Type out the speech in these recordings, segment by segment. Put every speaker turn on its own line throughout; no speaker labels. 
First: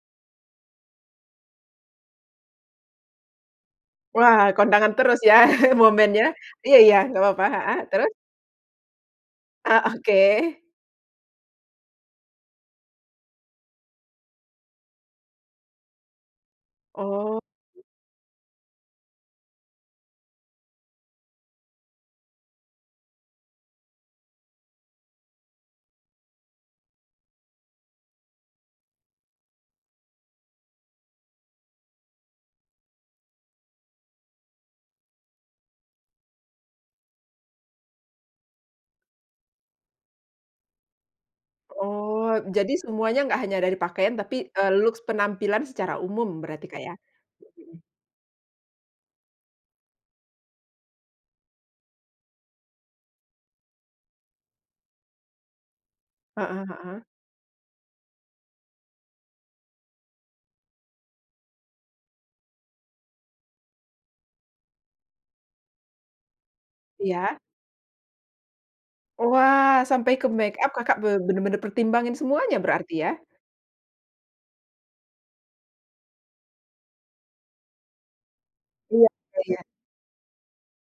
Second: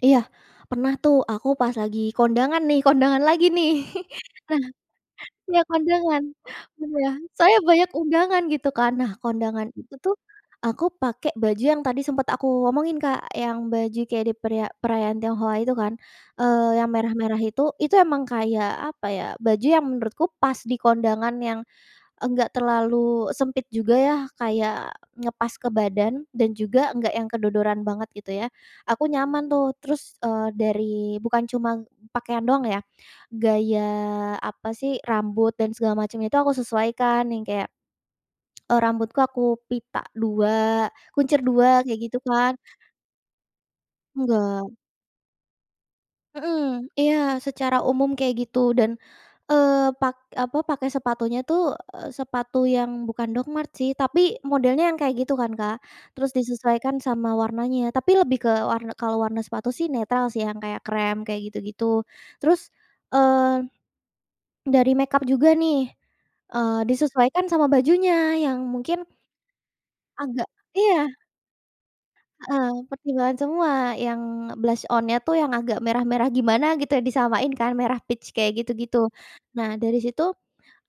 Iya, pernah tuh, aku pas lagi kondangan nih, kondangan lagi nih.
Wah, kondangan terus, ya,
Nah iya, kondangan
momennya? Iya iya,
iya,
nggak papa
saya
heeh,
banyak
terus?
undangan, gitu kan. Nah, kondangan
Ah,
itu tuh,
oke.
aku pakai baju yang tadi sempat aku omongin Kak, yang baju kayak di periya perayaan Tionghoa itu kan, eee, yang merah-merah
Oh.
itu, itu emang kayak, apa ya, baju yang menurutku pas di kondangan, yang enggak terlalu sempit juga, ya, kayak, ngepas ke badan, dan juga nggak yang kedodoran banget, gitu ya, aku nyaman tuh. Terus, eee, dari bukan cuma pakaian doang ya, gaya, apa sih, rambut dan segala macam itu aku sesuaikan, yang kayak e rambutku, aku pita dua, kuncir dua, kayak gitu
Oh,
kan.
jadi semuanya nggak hanya dari pakaian, tapi,
Enggak.
eee, looks penampilan secara umum berarti Kak,
Mhm
ya?
iya, secara
Mhm.
umum kayak gitu, dan, eee, pak apa, pakai sepatunya tuh, eee, sepatu yang bukan Docmarts sih, tapi, modelnya yang kayak gitu kan, Kak. Terus,
Heeh
disesuaikan
heeh.
sama warnanya, tapi lebih ke warn kalau warna sepatu sih netral sih, yang kayak krem, kayak gitu-gitu. Terus, eee, dari make-up juga nih, eee,
Iya?
disesuaikan sama bajunya, yang mungkin
Wah, sampai ke
agak
make-up, Kakak
iya.
be benar-benar pertimbangin semuanya
Heeh,
berarti, ya?
pertimbangan semua, yang blush-on-nya tuh, yang agak merah-merah gimana, gitu ya, disamain kan, merah peach, kayak gitu-gitu.
Iya, oh iya.
Nah, dari situ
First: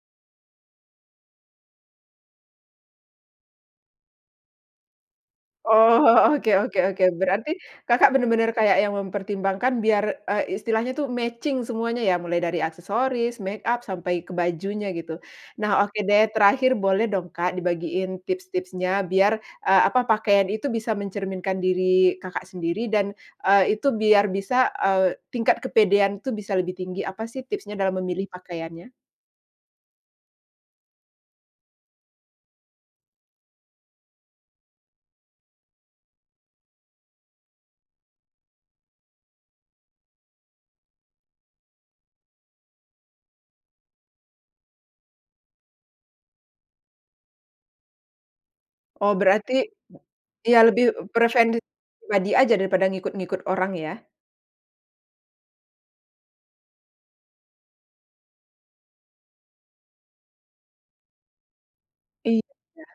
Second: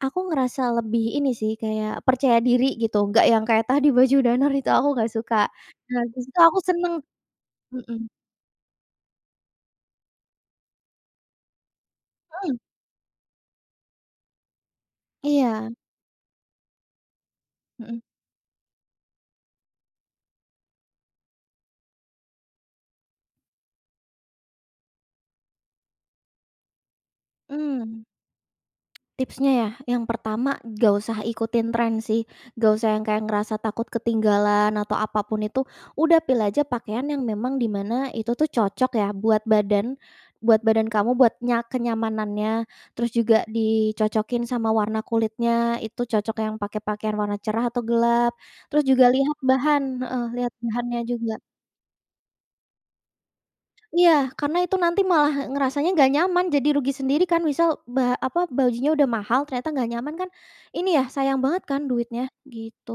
aku ngerasa lebih, ini sih, kayak, percaya diri gitu, nggak yang kayak tadi, baju danner itu aku nggak suka.
Oh
Nah, di
oh,
situ
oke
aku
oke
senang
oke, berarti,
mhm.
Kakak benar-benar kayak yang mempertimbangkan, biar, e istilahnya tuh, matching semuanya, ya? Mulai
Mhm.
dari aksesoris, make-up, sampai ke bajunya, gitu.
Iya.
Nah, oke deh, terakhir boleh dong Kak,
Mhm.
dibagiin tips-tipsnya, biar, e apa, pakaian itu bisa mencerminkan diri Kakak sendiri dan, eee, itu biar bisa, eee, tingkat kepedean tuh, bisa lebih tinggi, apa sih tipsnya dalam
Mmm.
memilih pakaiannya?
Tipsnya, ya? Yang pertama, nggak usah ikutin tren sih, nggak usah yang kayak, ngerasa takut ketinggalan atau apapun itu, udah, pilih aja pakaian yang memang di mana itu tuh, cocok ya, buat badan, buat badan kamu, buat nya kenyamanannya. Terus juga, dicocokin sama warna kulitnya, itu cocok yang pakai pakaian warna cerah atau gelap. Terus juga
Oh,
lihat
berarti
bahan heeh, lihat
iya, lebih
bahannya juga.
preferensi pribadi aja daripada ngikut-ngikut orang, ya?
Iya, karena itu nanti malah ngerasanya nggak nyaman, jadi rugi sendiri kan. Misal ba apa, bajunya udah mahal, ternyata nggak nyaman kan, ini ya, sayang banget kan duitnya,
Iya.
gitu.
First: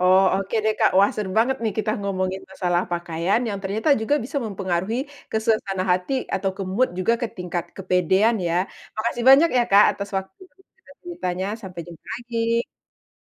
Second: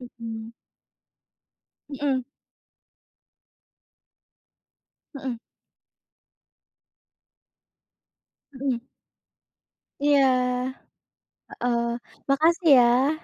Oh, oke deh Kak, wah seru banget nih, kita
Mhm.
ngomongin masalah pakaian, yang ternyata juga bisa mempengaruhi ke
Mhm.
suasana hati atau ke mood juga, ke tingkat kepedean, ya?
Mhm.
Makasih banyak ya, Kak, atas
Iya.
waktu dan juga ceritanya, sampai
Heeh,
jumpa lagi.
makasih ya.